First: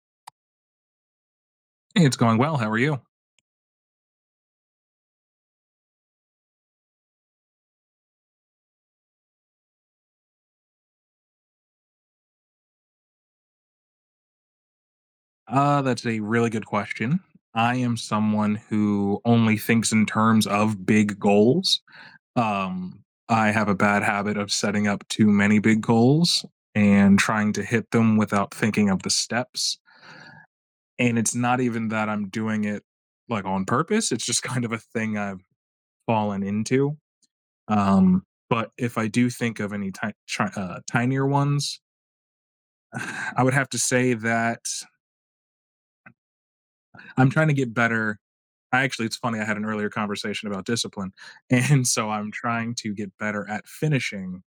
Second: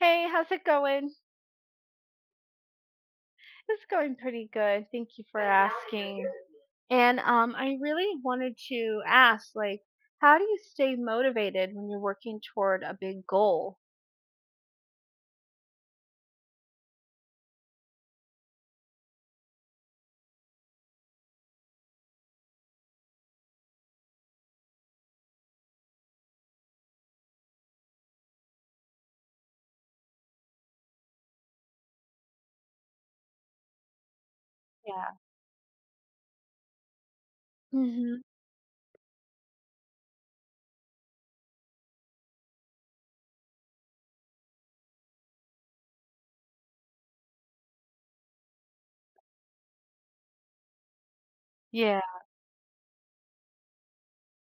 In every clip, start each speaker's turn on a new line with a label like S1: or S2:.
S1: Hey, how's it going?
S2: Hey, it's going well. How are you?
S1: It's going pretty good. Thank you for asking. And I really wanted to ask, how do you stay motivated when you're working toward a big goal?
S2: That's a really good question. I am someone who only thinks in terms of big goals. Um, I have a bad habit of setting up too many big goals and trying to hit them without thinking of the steps. And it's not even that I'm doing it like on purpose, it's just kind of a
S1: Yeah.
S2: thing I've fallen into.
S1: Hmm.
S2: Um, but if I do think of any tinier ones, I would have to say that I'm trying to get better. I actually it's funny, I had an earlier conversation about discipline, and
S1: Yeah.
S2: so I'm trying to get better at finishing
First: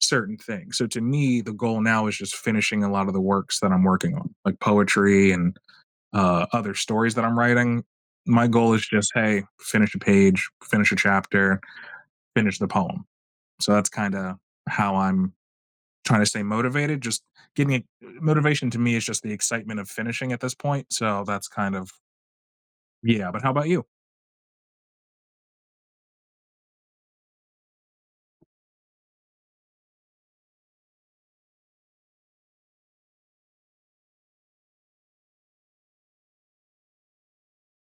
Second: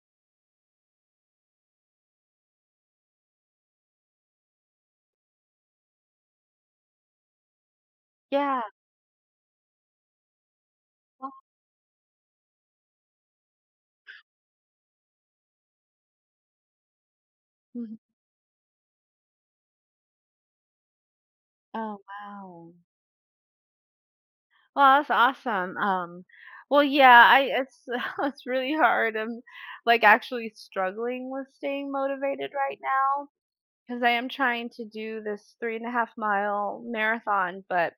S2: certain things. So to me, the goal now is just finishing a lot of the works that I'm working on, like poetry and, other stories that I'm writing. My
S1: Yeah.
S2: goal is just, "Hey, finish a page, finish a
S1: Well,
S2: chapter, finish the poem." So that's kinda how I'm trying to stay motivated, just getting it
S1: mhm.
S2: motivation to me is just the excitement of finishing at this point, so that's kind of
S1: Oh, wow.
S2: yeah, but how about you?
S1: Well, that's awesome. Yeah, I it's it's really hard. I'm actually struggling with staying motivated right now because I am trying to do this 3.5 mile marathon, but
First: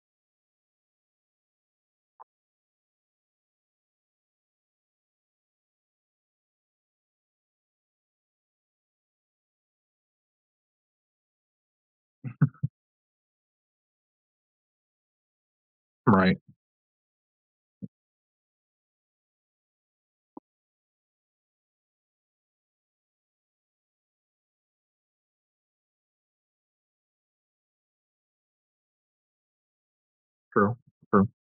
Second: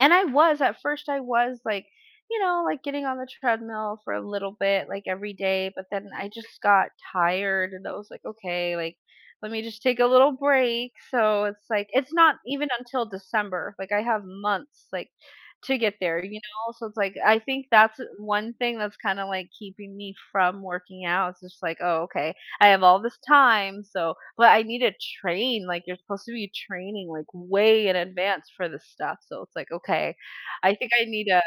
S1: and I was at first I was like, you know, like getting on the treadmill for a little bit like every day, but then I just got tired and I was like, okay, like let me just take a little break. So it's like it's not even until December. Like I have months like to get there, you
S2: Right.
S1: know? So it's like I think that's one thing that's kind of like keeping me from working out. It's just like, oh, okay. I have all this time, so but I need to train, like, you're supposed to be training, like, way in advance for this stuff, so it's like, okay, I
S2: True.
S1: think I need
S2: True.
S1: a.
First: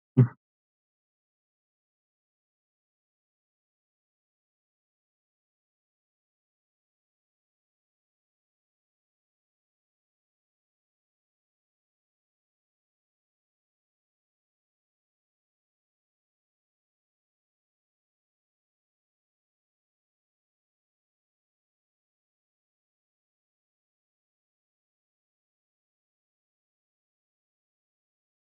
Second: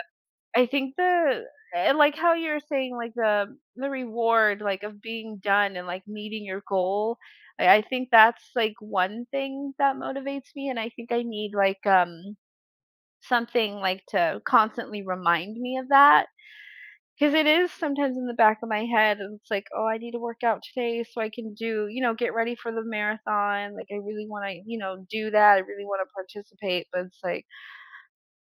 S1: I think the and like how you're saying, like, the reward, like, of being done and, like, meeting your goal, I think that's, like, one thing that motivates me, and I think I need, something, like, to constantly remind me of that, 'cause it is sometimes in the back of my head, and it's like, "Oh, I need to work out today so I can do get ready for the marathon, like, I really wanna, do that, I really wanna participate," but it's like,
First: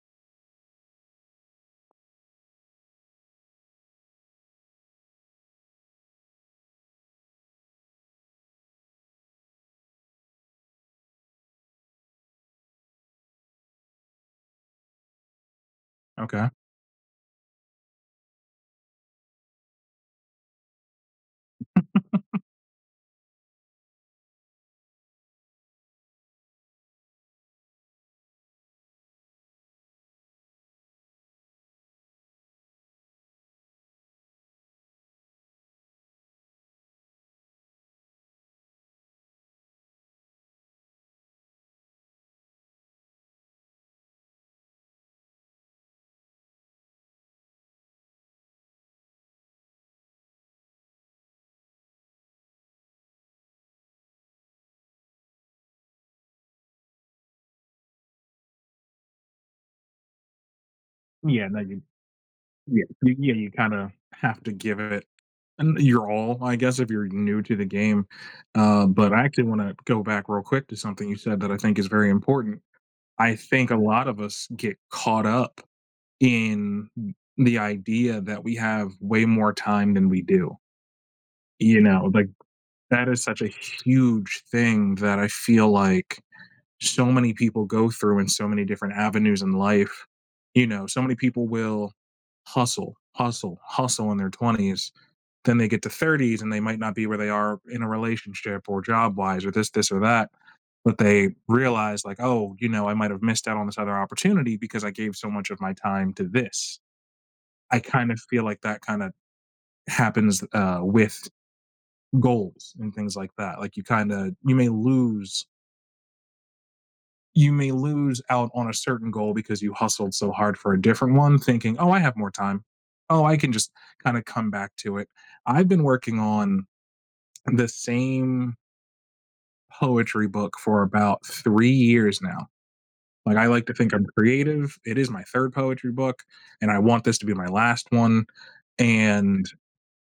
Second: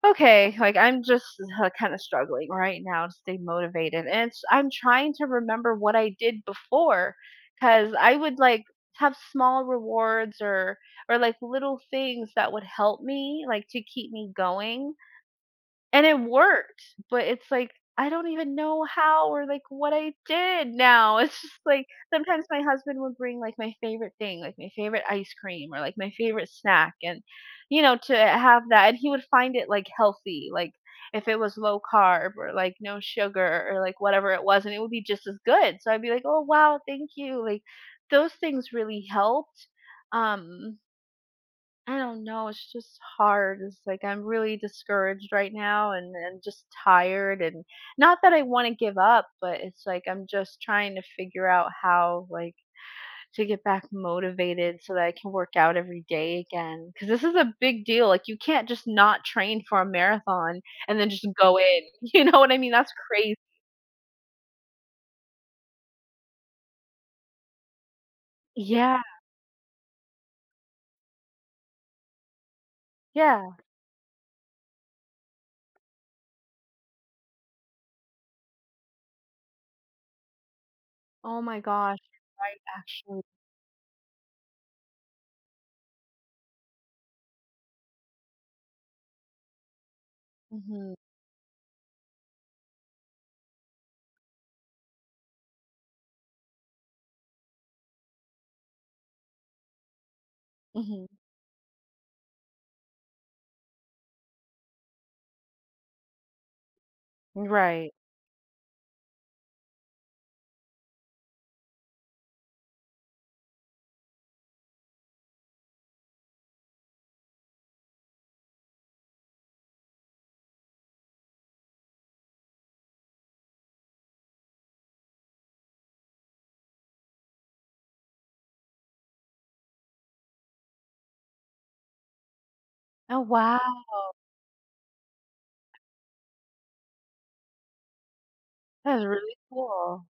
S1: "Okay," I'm just, kinda struggling right now to stay motivated, and it's I'm trying to remember what I did before, cause I would, like, have small rewards or, like, little things that would help me, like, to keep me going, and it
S2: Okay.
S1: worked, but it's like, I don't even know how or, like, what I did now. It's just, like, sometimes my husband would bring, like, my favorite thing, like, my favorite ice cream or, like, my favorite snack and, you know, to have that and he would find it, like, healthy, like, if it was low carb or, like, no sugar or, like, whatever it was, and it would be just as good. So I'd be like, "Oh, wow, thank you." Like, those things really helped. Um, I don't know, it's just hard. It's like I'm really discouraged right now and just tired and not that I want to give up, but it's like I'm just trying to figure out how like to get back motivated so that I can work out every day again. Cause this is a big deal. Like you can't just not train for a marathon and then just
S2: Yeah,
S1: go
S2: no,
S1: in.
S2: you
S1: You know what I mean?
S2: yeah,
S1: That's
S2: you yeah,
S1: crazy.
S2: you kinda have to give it and your all, I guess, if you're new to the game, uh,
S1: Yeah.
S2: but I actually wanna go back real quick to something you said that I think is very important. I
S1: Yeah.
S2: think a lot of us get caught up in the idea that we have way more time than we do,
S1: Oh my
S2: you
S1: gosh,
S2: know? Like,
S1: you're right,
S2: that
S1: actually.
S2: is such a huge thing that I feel like so many people go through in so many different avenues in life. You know,
S1: Mhm.
S2: so many people will hustle, hustle, hustle in their 20s. Then they get to 30s and they might not be where they are in a relationship or job wise or this, or that. But
S1: Mhm.
S2: they realize, like, oh, you know, I might have missed out on this other opportunity because I gave so much of my time to this. I
S1: Right.
S2: kind of feel like that kind of happens with goals and things like that. Like, you kind of, you may lose out on a certain goal because you hustled so hard for a different one, thinking, oh, I have more time. Oh, I can just kind of come back to it. I've been working on the same poetry book for about 3 years now.
S1: Oh
S2: Like, I
S1: wow.
S2: like to think I'm creative. It is my third poetry book, and I want this to be my last one.
S1: That's really
S2: And
S1: cool.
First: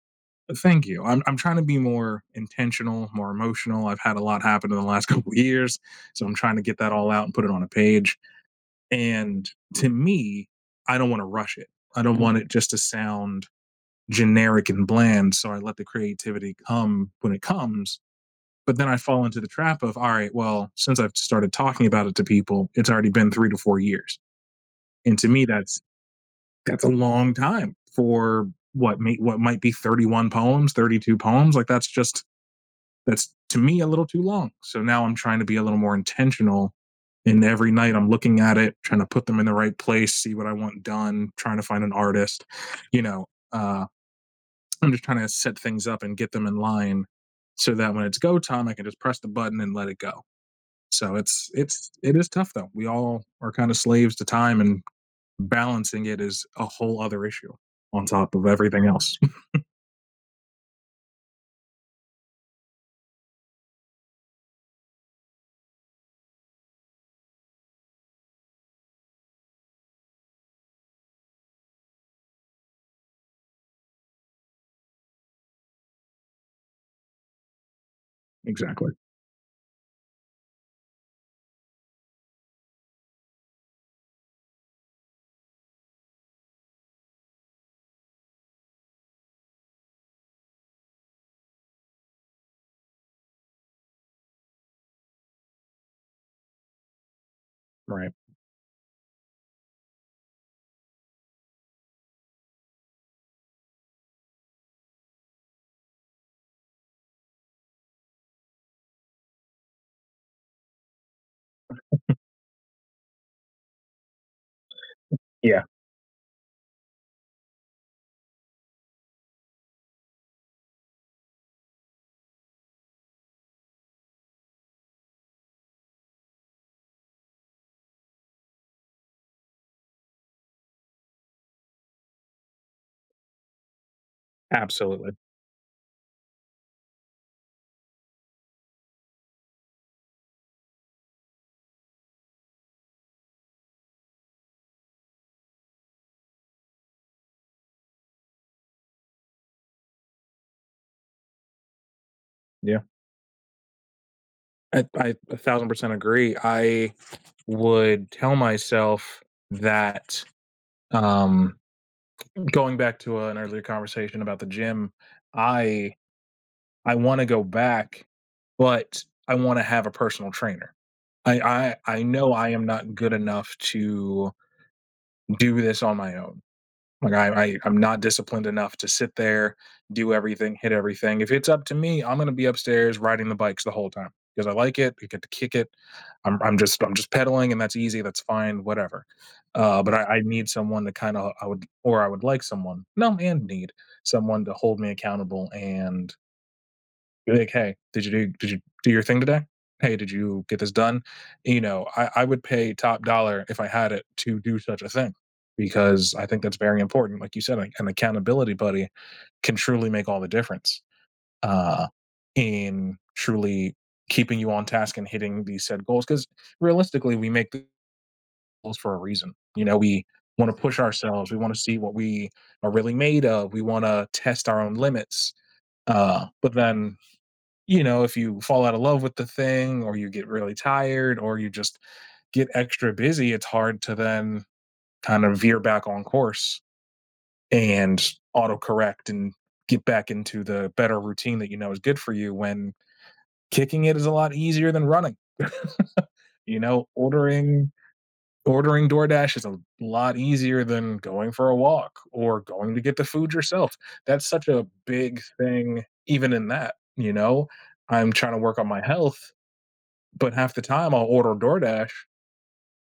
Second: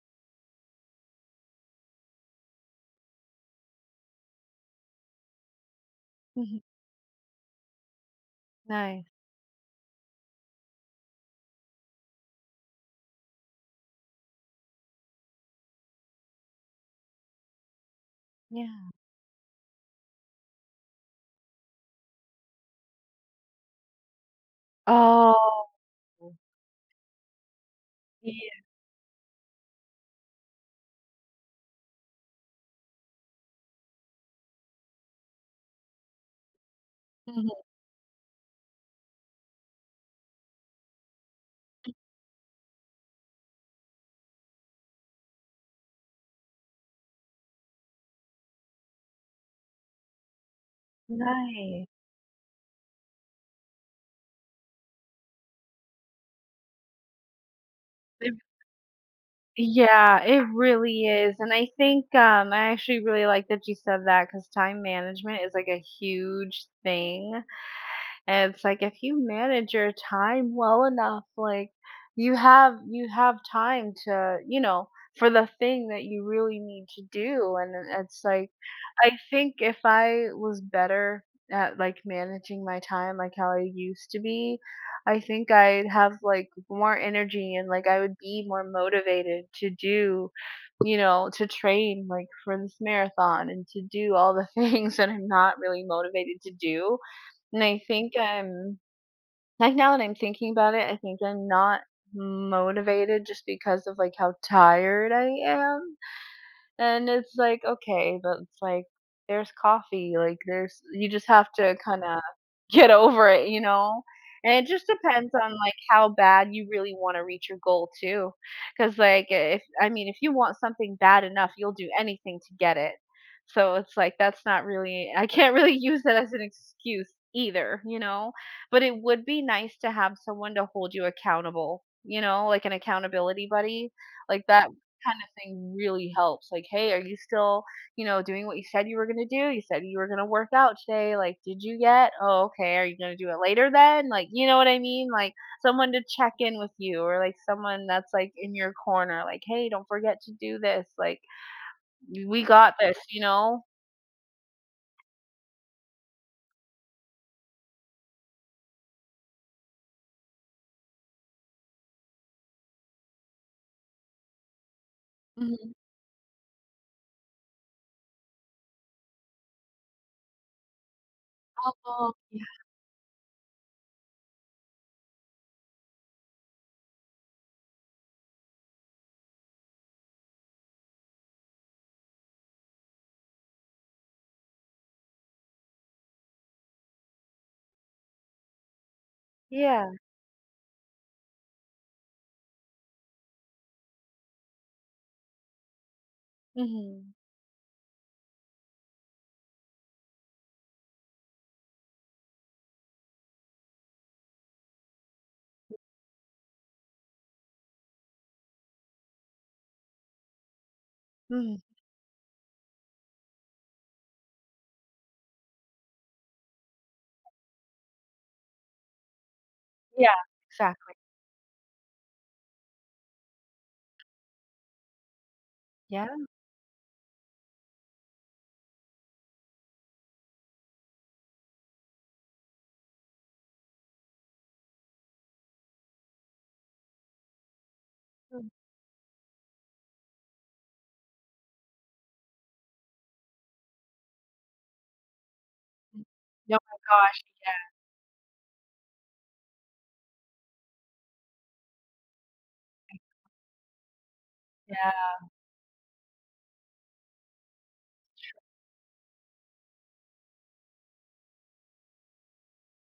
S2: thank you. I'm trying to be more intentional, more emotional. I've had a lot happen in the last couple of years. So I'm trying
S1: Mhm.
S2: to get that all out and put it on a page.
S1: Nice,
S2: And to me, I don't want to rush it. I don't want it just to sound generic and bland. So I let the creativity come when it comes. But then
S1: yeah.
S2: I fall into the trap of, all right, well, since I've started talking about it to people, it's already been 3 to 4 years. And to me,
S1: Oh,
S2: that's a long time for
S1: yeah.
S2: what may, what might be 31 poems, 32 poems. Like that's to me a little too long. So now I'm trying to be a little more intentional. And
S1: Mhm.
S2: every night I'm looking at it, trying to put them in the right place, see what I want done, trying to find an artist. You know, uh, I'm just trying to set things up and get them in line so that when it's go time, I can just press the button and let it go. So it's
S1: Nice.
S2: it's it is tough though. We all are kind of slaves to time, and balancing it is a whole other issue on
S1: It
S2: top of everything else.
S1: yeah, it really is, and I think, I actually really like that you said that because time management is, like, a huge thing, and it's like if you manage your time well enough, like, you have time to, you know, for the thing that you really need to do, and it's like
S2: Exactly.
S1: I think if I was better at like managing my time like how I used to be, I think I'd have like more energy and like I would be more motivated to do, you know, to train like for this marathon and to do all the things that I'm not really motivated to do. And I
S2: Right.
S1: think I'm like now that I'm thinking about it, I think I'm not motivated just because of like how tired I am and it's like, okay, but it's like, there's coffee, there's you just have to kinda get over it, you know? And it just depends on,
S2: Yeah.
S1: like, how bad you really wanna reach your goal too, because like, if I mean, if you want something bad enough, you'll do anything to get it. So it's like, that's not really I can't really use that as an excuse either, you know? But it would be nice to have someone to hold you accountable, you know, like an accountability buddy. Like, that
S2: Absolutely.
S1: kind of thing really helps. Like, hey, are you still, you know, doing what you said you were going to do? You said you were going to work out today. Like, did you get? Oh, okay. Are you going to do it later then? Like, you know what I mean? Like, someone to check in with you or like someone that's like in your corner. Like, hey, don't forget to do this. Like, we got
S2: Yeah.
S1: this, you know?
S2: I 1000% agree. I would tell myself that, um, going back to an earlier conversation about the gym,
S1: Mhm.
S2: I I wanna go back, but I wanna have a personal trainer. I
S1: Oh,
S2: know I
S1: yeah.
S2: am not good enough to do this on my own. Like, I'm not disciplined enough to sit there, do everything, hit everything. If it's up to me, I'm gonna be upstairs riding the bikes the whole time because I like it, I get to kick it. I'm just pedaling and that's easy, that's fine, whatever. Uh,
S1: Yeah.
S2: but I need someone to kind of I would or I would like someone no and need someone to hold me accountable and
S1: Mhm.
S2: be like, hey, did you do your thing today? Hey, did you get this done? You know, I would pay top dollar if I had it to do such a thing because I think that's very important. Like you said, like, an accountability buddy can truly make all the difference
S1: Mhm.
S2: uh, in truly keeping you on task and hitting these said goals. Because realistically, we make the goals for a reason. You know, we
S1: Yeah.
S2: want to push
S1: Exactly.
S2: ourselves. We want to see what we are really made of. We want to test our own limits.
S1: Yeah.
S2: But then, you know, if you fall out of love with the thing, or you get really tired, or you just get extra busy, it's hard to then kind of veer back on course and
S1: Mhm.
S2: autocorrect and get back into the better routine that you know is good for you when kicking it is a lot easier than running.
S1: Oh my
S2: You know,
S1: gosh.
S2: ordering DoorDash is a lot easier than going for a walk or going to get the food yourself. That's such a big
S1: Yeah.
S2: thing even in that, you know. I'm trying to work on my health, but half the time I'll order DoorDash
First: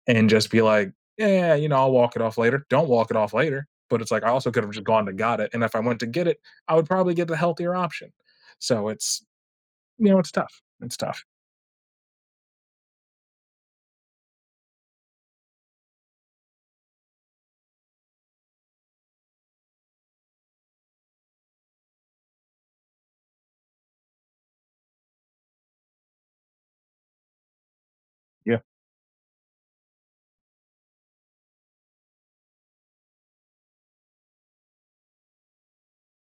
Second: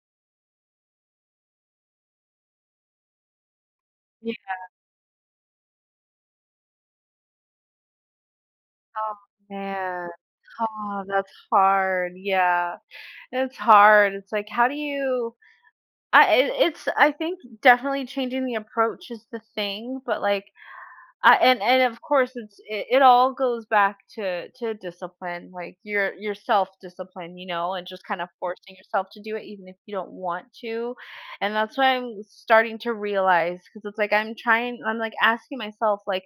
S2: and just be like, "Yeah, yeah, yeah, you know, I'll walk it off later." Don't walk it off later. But it's like I
S1: Yeah.
S2: also could have just gone to got it, and if I went to get it, I would probably get the healthier option. So
S1: Oh,
S2: it's
S1: man.
S2: you know, it's tough. It's
S1: Oh,
S2: tough.
S1: that's hard. Yeah. It's hard. It's like, how do you I it, it's I think definitely changing the approach is the thing, but like and of course it all goes back to discipline like your self discipline, you know, and just kind of
S2: Yeah.
S1: forcing yourself to do it even if you don't want to. And that's what I'm starting to realize because it's like I'm like asking myself like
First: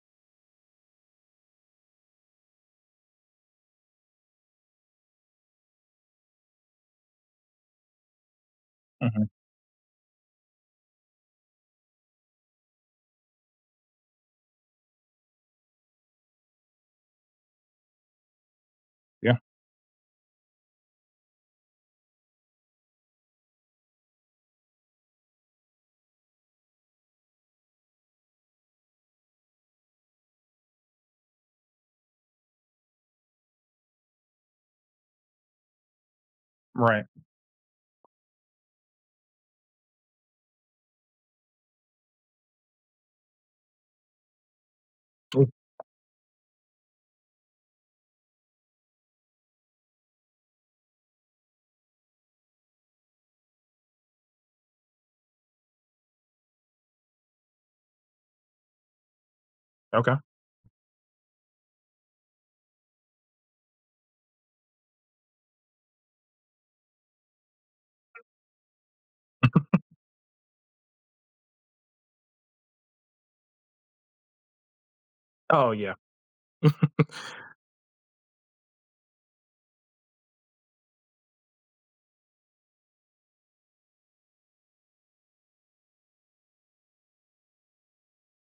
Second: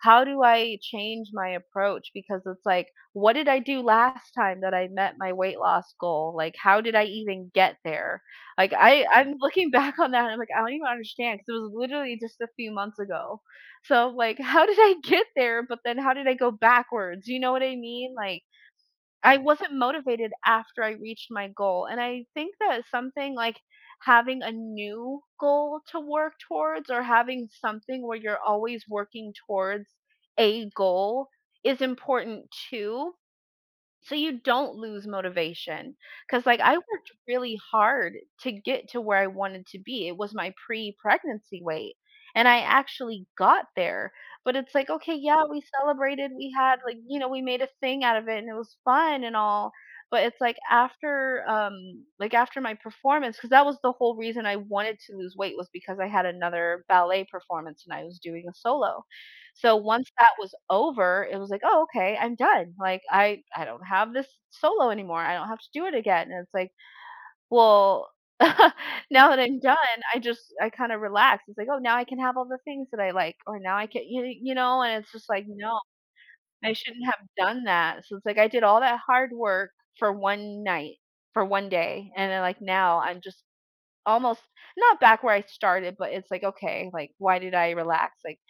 S1: how do I change my approach because it's like what did I do last time that I met my weight loss goal, like how did I even get there? Like i
S2: Mhm.
S1: i'm looking back on that and I'm like I don't even understand because it was literally just a few months ago. So I'm like, how did I get there? But then how did I go backwards? You know what I mean? Like, I
S2: Yeah.
S1: wasn't motivated after I reached my goal. And I think that something like having a new goal to work towards or having something where you're always working towards a goal is important too. So you don't lose motivation, because like, I
S2: Right.
S1: worked really hard to get to where I wanted to be. It was my pre-pregnancy weight, and I actually got there, but it's like, okay, yeah,
S2: Mm.
S1: we celebrated, we had, like, you know, we made a thing out of it, and it was fun and all, but it's like after my performance, because that was the whole reason I wanted to lose weight was because I had another ballet performance and I was doing a solo. So once
S2: Okay.
S1: that was over, it was like, "Oh, okay, I'm done. Like I don't have this solo anymore. I don't have to do it again." And it's like, "Well, now that I'm done, I just I kind of relax. It's like, "Oh, now I can have all the things that I like or now I can you know, and it's just like,
S2: Oh
S1: "No,
S2: yeah.
S1: I shouldn't have done that." So it's like I did all that hard work for one night, for one day, and then like now I'm just almost not back where I started, but it's like, "Okay, like why did I relax? Like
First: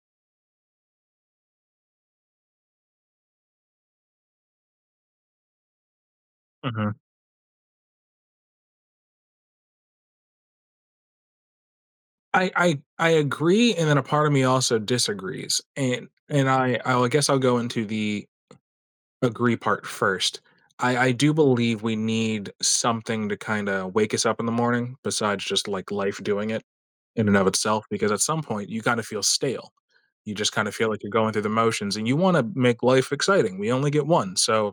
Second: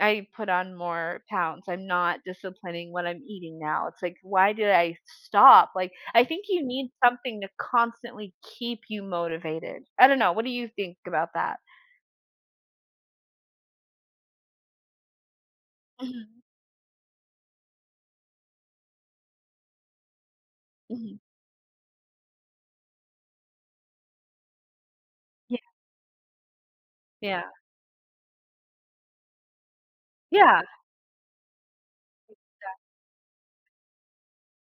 S1: I put on more pounds. I'm not disciplining what I'm eating now. It's like, why did I stop? Like, I think you need
S2: hmm
S1: something to constantly keep you motivated. I don't know. What do you think about that?
S2: I agree, and then a part of me also disagrees, and
S1: Mhm,
S2: I guess I'll go into the agree part first. I
S1: mhm.
S2: do believe we need something to kind of wake us up in the morning besides
S1: Yeah,
S2: just like life doing it in and
S1: yeah,
S2: of itself, because at some point you kind of feel stale. You just
S1: yeah,
S2: kind of feel like you're going through the motions, and you want to make life exciting. We only get one, so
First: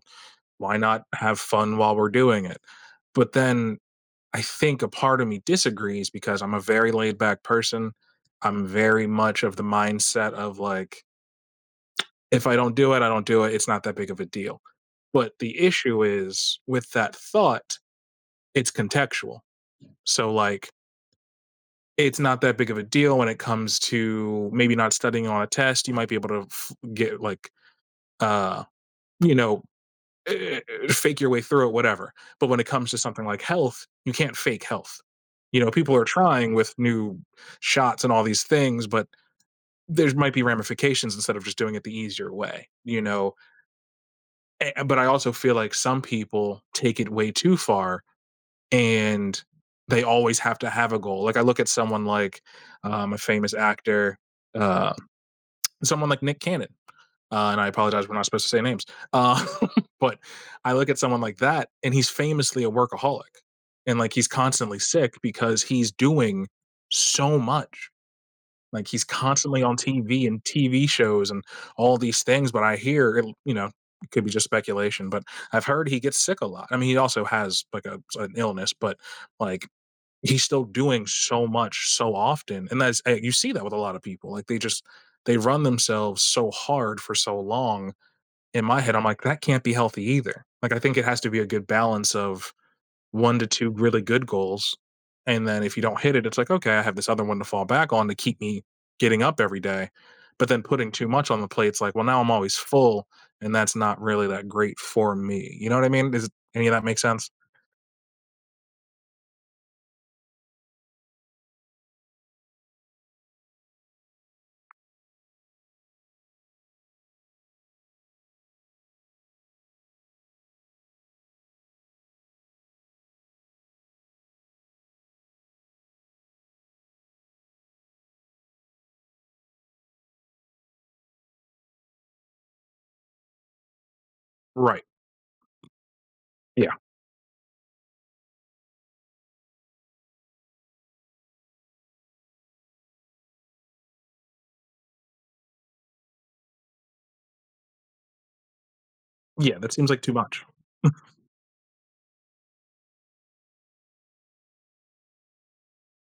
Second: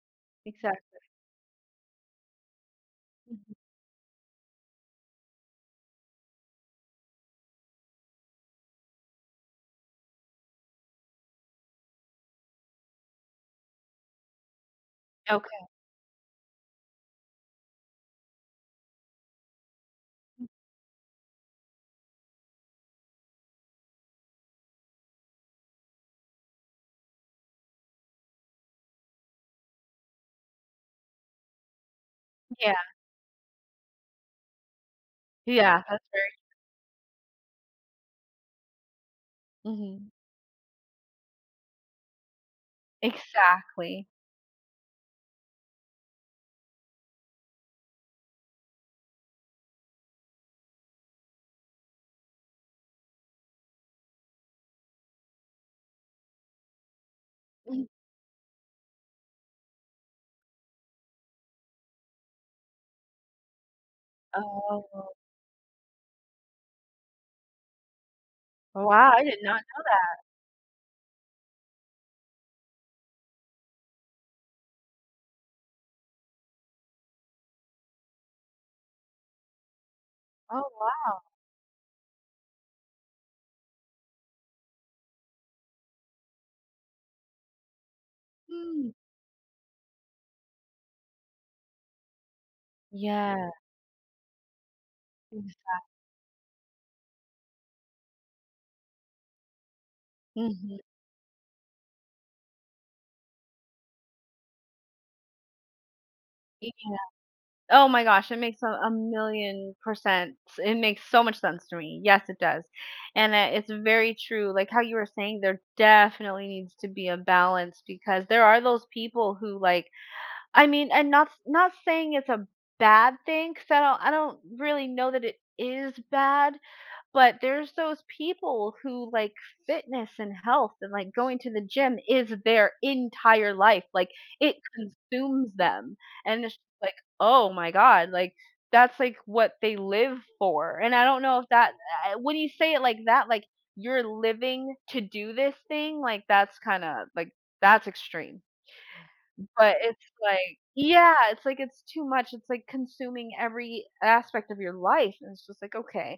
S2: why
S1: Exactly.
S2: not have fun while we're doing it? But
S1: Mhm.
S2: then I think a part of me disagrees because I'm a very laid back person. I'm very much of the mindset of like, if I don't do it, I don't do it. It's not that big of a deal. But the
S1: Okay.
S2: issue is with that thought, it's contextual. So, like, it's not that big of a deal when it comes to maybe not studying on a test. You might be able to get like, uh, you know, eh, eh, fake your way through it, whatever. But when it
S1: Yeah,
S2: comes to something like health, you can't fake health. You know,
S1: yeah,
S2: people
S1: that's
S2: are
S1: very
S2: trying with new shots and all these things, but
S1: hmm
S2: there might be ramifications instead of just doing it the easier way, you know.
S1: exactly.
S2: But I also feel like some people take it way too far and they always have to have a goal. Like I look at someone like a famous actor, uh, someone like Nick Cannon. And I
S1: Mhm.
S2: apologize, we're not supposed to say names. Uh, but I look at someone like that, and he's famously a workaholic, and like he's constantly
S1: Oh,
S2: sick because he's doing so much. Like he's
S1: wow! I did not
S2: constantly on TV and TV shows and all these things. But I hear, it, you know, it could be just speculation, but I've heard he gets sick a lot. I mean, he also has like a, an illness, but like he's
S1: know. Oh,
S2: still doing
S1: wow.
S2: so much so often, and that's eh, you see that with a lot of people. Like they run themselves so hard for so long. In my
S1: Mm.
S2: head, I'm like, "That can't be healthy either." Like, I think it has to be a good balance of 1 to
S1: Yeah.
S2: 2 really good goals, and then if you don't hit it, it's like, "Okay, I have this other one to fall back on to keep me getting up every day." But then
S1: Mhm.
S2: putting too much on the plate, it's like, "Well, now I'm always full, and that's not really that great for me." You know what I mean? Does any of that make sense?
S1: Oh my gosh, it makes a million percent it makes so much sense to me. Yes, it does. And, it's very true, like how you were saying, there definitely needs to be a balance because there are those people who, like I mean, and not saying it's a bad thing. Cause I don't really know that it is bad, but there's those people who like fitness and health and like going to the gym is their entire life. Like it
S2: Right.
S1: consumes them. And it's
S2: Yeah.
S1: like, oh my God, like that's like what they live for. And I don't know if when you say it like that, like you're living to do this thing, like that's kind of like, that's extreme.
S2: Yeah, that
S1: But
S2: seems like
S1: it's
S2: too much.
S1: like, yeah, it's like it's too much. It's like consuming every aspect of your life. And it's just like, okay,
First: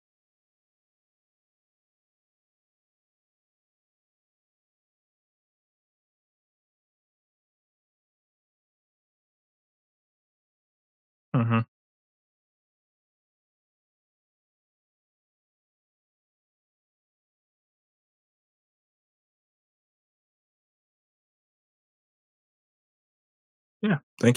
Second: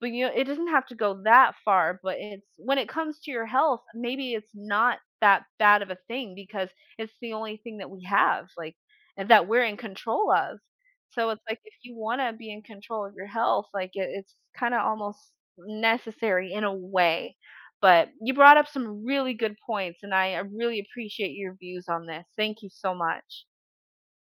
S1: but you know it doesn't have to go that far but it's when it comes to your health maybe it's not that bad of a thing because it's the only thing that we have like and that we're in control of. So it's like
S2: Mhm.
S1: if you want to be in control of your health it's kind of almost necessary in a way. But you brought up some really good points and I really appreciate your views on this. Thank you so much.
S2: Yeah. Thank you.